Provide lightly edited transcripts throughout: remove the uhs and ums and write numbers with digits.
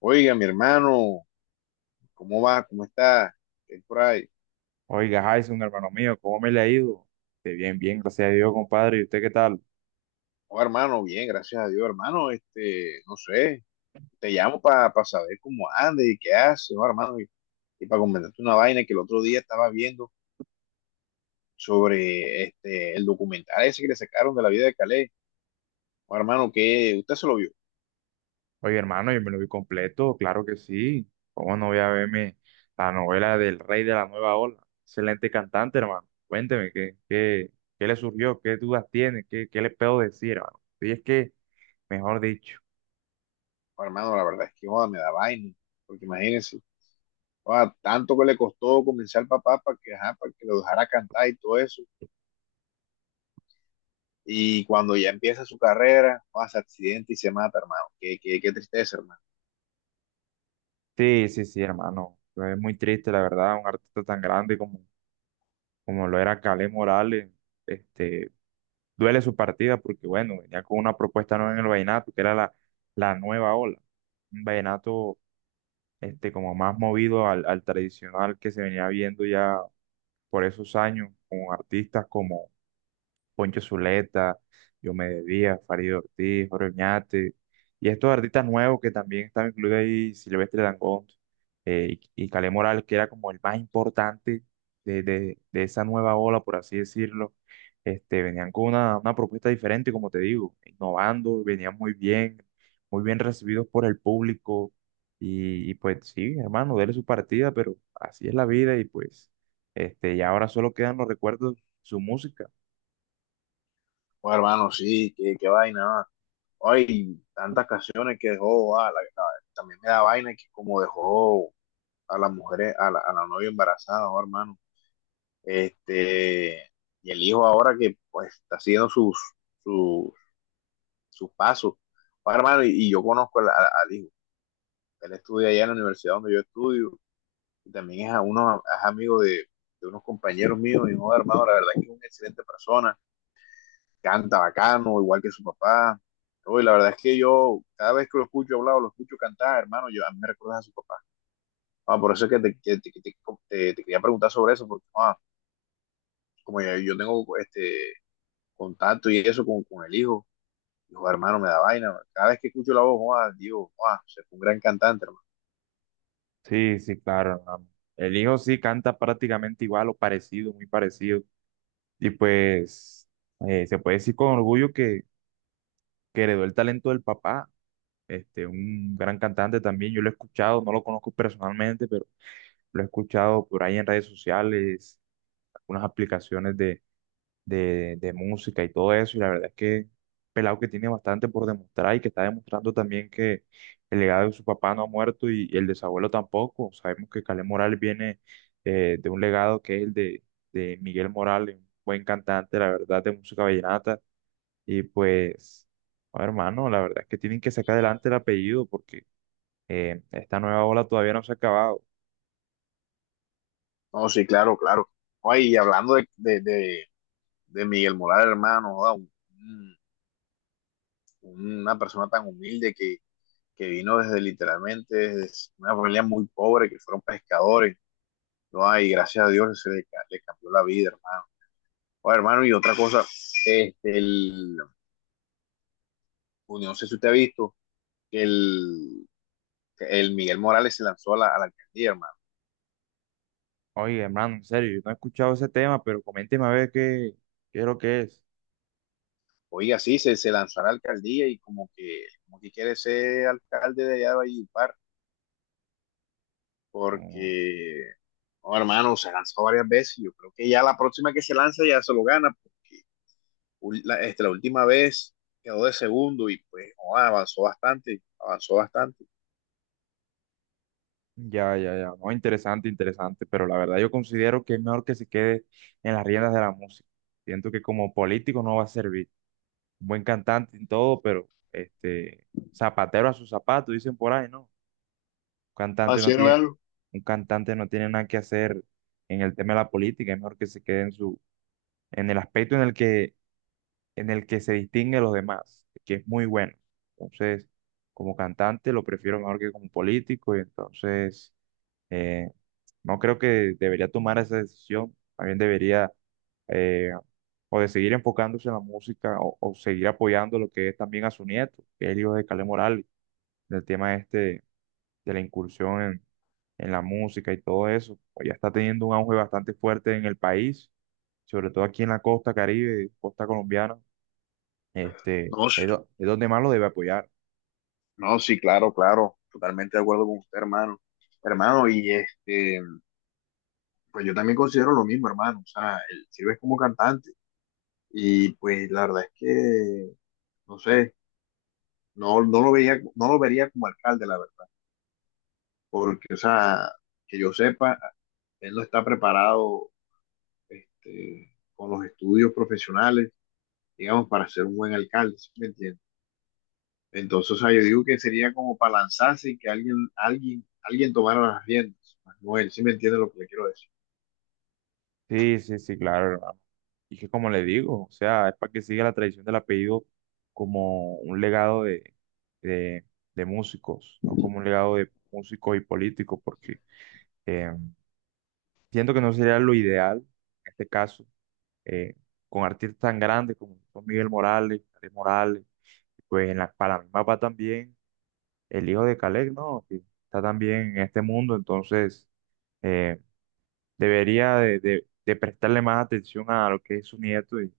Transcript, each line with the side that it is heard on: left: Oiga, mi hermano, ¿cómo va? ¿Cómo está? ¿Qué hay por ahí?
right: Oiga, Jason, hermano mío, ¿cómo me le ha ido? De bien, bien, gracias a Dios, compadre. ¿Y usted qué tal?
left: Oh, hermano, bien, gracias a Dios, hermano. No sé, te llamo para saber cómo andas y qué haces, oh, hermano, y para comentarte una vaina que el otro día estaba viendo sobre el documental ese que le sacaron de la vida de Calais. Oh, hermano, que usted se lo vio.
right: Oye, hermano, yo me lo vi completo, claro que sí. ¿Cómo no voy a verme la novela del Rey de la Nueva Ola? Excelente cantante, hermano. Cuénteme, ¿qué le surgió? ¿Qué dudas tiene? ¿Qué le puedo decir, hermano? Y es que, mejor dicho.
left: Oh, hermano, la verdad es que joda, me da vaina, porque imagínense, joda, tanto que le costó convencer al papá para que, ajá, para que lo dejara cantar y todo eso. Y cuando ya empieza su carrera, hace accidente y se mata, hermano. Qué tristeza, hermano.
right: Sí, sí, sí, hermano. Es muy triste, la verdad, un artista tan grande como lo era Kaleth Morales. Este, Duele su partida porque, bueno, venía con una propuesta nueva en el vallenato, que era la nueva ola. Un vallenato como más movido al tradicional que se venía viendo ya por esos años, con artistas como Poncho Zuleta, Diomedes Díaz, Farid Ortiz, Jorge Oñate, y estos artistas nuevos que también estaban incluidos ahí, Silvestre Dangond y Kaleth Morales, que era como el más importante de esa nueva ola, por así decirlo, venían con una propuesta diferente, como te digo, innovando, venían muy bien recibidos por el público, y pues sí, hermano, dele su partida, pero así es la vida, y pues y ahora solo quedan los recuerdos, su música.
left: Pues, hermano, sí, qué vaina. Ah. Ay, tantas canciones que dejó. También me da vaina que como dejó a las mujeres, a la novia embarazada, oh, hermano. Este, y el hijo ahora que pues está haciendo sus, sus pasos. Oh, hermano, y yo conozco al hijo. Él estudia allá en la universidad donde yo estudio. Y también es a uno, es amigo de unos compañeros míos, y hijo hermano, la verdad es que es una excelente persona, canta bacano, igual que su papá. Uy, la verdad es que yo, cada vez que lo escucho hablar o lo escucho cantar, hermano, yo, a mí me recuerdas a su papá. Ah, por eso es que te quería preguntar sobre eso, porque yo tengo contacto y eso con el hijo, hijo hermano, me da vaina. Cada vez que escucho la voz, ah, digo, ah, se fue un gran cantante, hermano.
right: Sí, sí, claro. No. El hijo sí canta prácticamente igual o parecido, muy parecido. Y pues se puede decir con orgullo que heredó el talento del papá, un gran cantante también. Yo lo he escuchado, no lo conozco personalmente, pero lo he escuchado por ahí en redes sociales, algunas aplicaciones de música y todo eso. Y la verdad es que pelado que tiene bastante por demostrar y que está demostrando también que el legado de su papá no ha muerto y el de su abuelo tampoco. Sabemos que Kaleth Morales viene de un legado que es el de Miguel Morales, un buen cantante, la verdad, de música vallenata. Y pues, no, hermano, la verdad es que tienen que sacar adelante el apellido porque esta nueva ola todavía no se ha acabado.
left: No, sí, claro, claro. Ay, y hablando de Miguel Morales, hermano, joda, una persona tan humilde que vino desde literalmente desde una familia muy pobre, que fueron pescadores, ¿no? Y gracias a Dios se le, le cambió la vida, hermano. Oye, hermano, y otra cosa, este, el, no sé si usted ha visto que el Miguel Morales se lanzó a a la alcaldía, hermano.
right: Oye, hermano, en serio, yo no he escuchado ese tema, pero coménteme a ver qué es lo que es.
left: Oiga, sí, se lanzó a la alcaldía y como que quiere ser alcalde de allá de Valledupar
right: Mm.
left: porque, no, hermano, se lanzó varias veces. Yo creo que ya la próxima que se lanza ya se lo gana, porque la última vez quedó de segundo y pues no, avanzó bastante, avanzó bastante.
right: Ya, ya, ya. No, interesante, interesante, pero la verdad yo considero que es mejor que se quede en las riendas de la música. Siento que como político no va a servir. Un buen cantante en todo, pero zapatero a su zapato, dicen por ahí, ¿no? Un cantante
left: Así,
right: no tiene,
left: hermano.
right: un cantante no tiene nada que hacer en el tema de la política, es mejor que se quede en su, en el aspecto en el que se distingue de los demás, que es muy bueno. Entonces, como cantante lo prefiero mejor que como político, y entonces eh, no creo que debería tomar esa decisión, también debería eh, o de seguir enfocándose en la música o seguir apoyando lo que es también a su nieto, que es el hijo de Calé Morales, del tema de la incursión en la música y todo eso. Pues ya está teniendo un auge bastante fuerte en el país, sobre todo aquí en la costa Caribe, costa colombiana,
left: No, s-
right: es, do- es donde más lo debe apoyar.
left: no, sí, claro, claro, totalmente de acuerdo con usted, hermano. Hermano, y este, pues yo también considero lo mismo, hermano. O sea, él sirve como cantante y pues la verdad es que no sé, no lo veía, no lo vería como alcalde, la verdad. Porque, o sea, que yo sepa, él no está preparado con los estudios profesionales, digamos, para ser un buen alcalde, ¿sí me entiendes? Entonces, o sea, yo digo que sería como para lanzarse y que alguien tomara las riendas, Manuel, ¿sí me entiendes lo que le quiero decir?
right: Sí, sí, sí, claro, hermano. Y que como le digo, o sea, es para que siga la tradición del apellido como un legado de, de músicos, no como un legado de músicos y políticos, porque eh, siento que no sería lo ideal, en este caso, eh, con artistas tan grandes como son Miguel Morales, Calais Morales, pues en la, para mí va también el hijo de Calais, ¿no? Que está también en este mundo, entonces... eh, debería de prestarle más atención a lo que es su nieto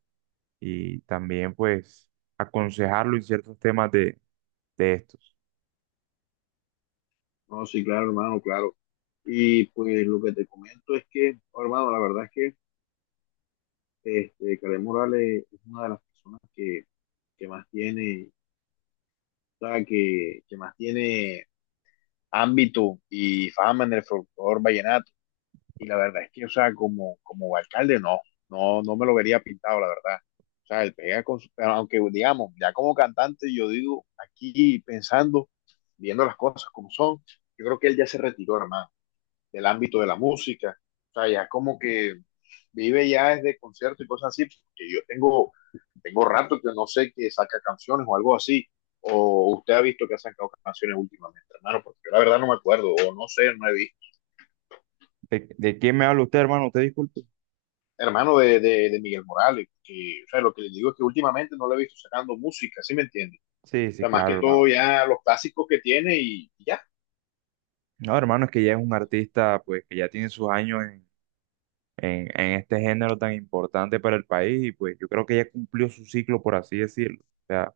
right: y también pues aconsejarlo en ciertos temas de estos.
left: No, sí, claro, hermano, claro. Y pues lo que te comento es que, oh, hermano, la verdad es que Karen Morales es una de las personas que más tiene, o sea, que más tiene ámbito y fama en el folclore vallenato. Y la verdad es que, o sea, como, como alcalde, no me lo vería pintado, la verdad. O sea, él pega con su, pero aunque digamos, ya como cantante, yo digo, aquí pensando, viendo las cosas como son, yo creo que él ya se retiró, hermano, del ámbito de la música. O sea, ya como que vive ya desde conciertos y cosas así, porque yo tengo, tengo rato que no sé que saca canciones o algo así. O usted ha visto que ha sacado canciones últimamente, hermano, porque yo la verdad no me acuerdo, o no sé, no he visto.
right: De quién me habla usted, hermano? ¿Usted disculpe?
left: Hermano de Miguel Morales, que, o sea, lo que les digo es que últimamente no lo he visto sacando música, ¿sí me entiende?
right: Sí,
left: O
right: sí,
left: sea, más que
right: claro,
left: todo
right: hermano.
left: ya los clásicos que tiene y ya.
right: No, hermano, es que ya es un artista pues que ya tiene sus años en este género tan importante para el país y pues yo creo que ya cumplió su ciclo, por así decirlo. O sea,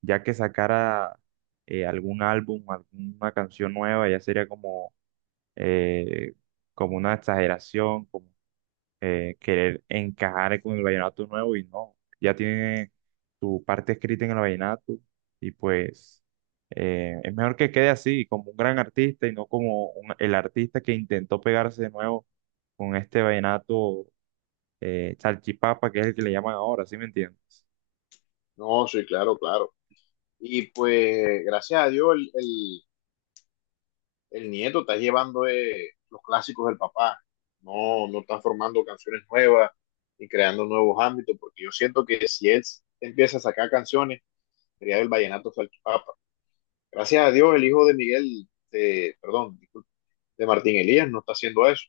right: ya que sacara algún álbum, alguna canción nueva, ya sería como... eh, como una exageración, querer encajar con el vallenato nuevo y no, ya tiene su parte escrita en el vallenato y pues es mejor que quede así, como un gran artista y no como un- el artista que intentó pegarse de nuevo con este vallenato salchipapa, que es el que le llaman ahora, ¿sí me entiendes?
left: No, sí, claro, claro. Y pues, gracias a Dios, el nieto está llevando los clásicos del papá, no, no está formando canciones nuevas y creando nuevos ámbitos, porque yo siento que si él empieza a sacar canciones, sería el vallenato salchipapa. Gracias a Dios, el hijo de Miguel, de, perdón, disculpe, de Martín Elías no está haciendo eso.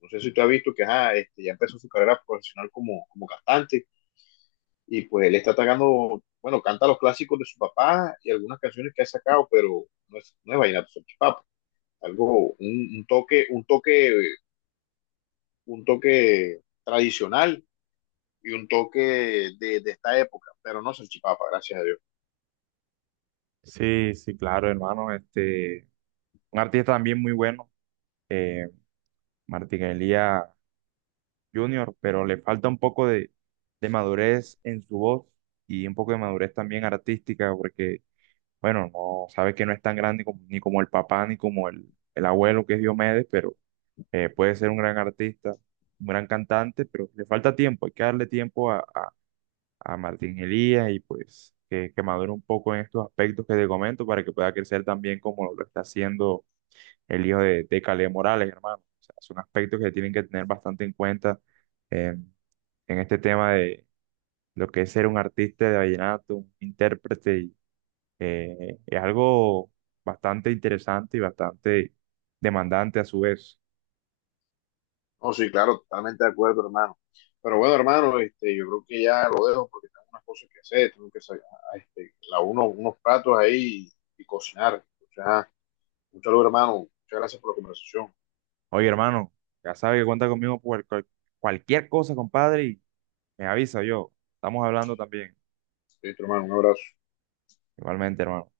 left: No sé si tú has visto que ajá, ya empezó su carrera profesional como, como cantante y pues él está atacando, bueno, canta los clásicos de su papá y algunas canciones que ha sacado, pero no es vallenato salchipapa. Algo, un toque, un toque tradicional y un toque de esta época, pero no salchipapa, gracias a Dios.
right: Sí, sí, claro, hermano, un artista también muy bueno, eh, Martín Elías Junior, pero le falta un poco de madurez en su voz y un poco de madurez también artística, porque, bueno, no sabe que no es tan grande como- ni como el papá ni como el abuelo que es Diomedes, pero puede ser un gran artista, un gran cantante, pero le falta tiempo, hay que darle tiempo a Martín Elías y pues que madure un poco en estos aspectos que te comento para que pueda crecer también como lo está haciendo el hijo de Caleb Morales, hermano. O sea, son aspectos que tienen que tener bastante en cuenta eh, en este tema de lo que es ser un artista de vallenato, un intérprete. Y, es algo bastante interesante y bastante demandante a su vez.
left: No, sí, claro, totalmente de acuerdo, hermano. Pero bueno, hermano, este, yo creo que ya lo dejo porque tengo unas cosas que hacer, tengo que sacar la uno, unos platos ahí y cocinar. O sea, un saludo, hermano. Muchas gracias por la conversación.
right: Oye, hermano, ya sabe que cuenta conmigo por cual- cualquier cosa, compadre, y me avisa yo. Estamos hablando también.
left: Listo, hermano, un abrazo.
right: Igualmente, hermano.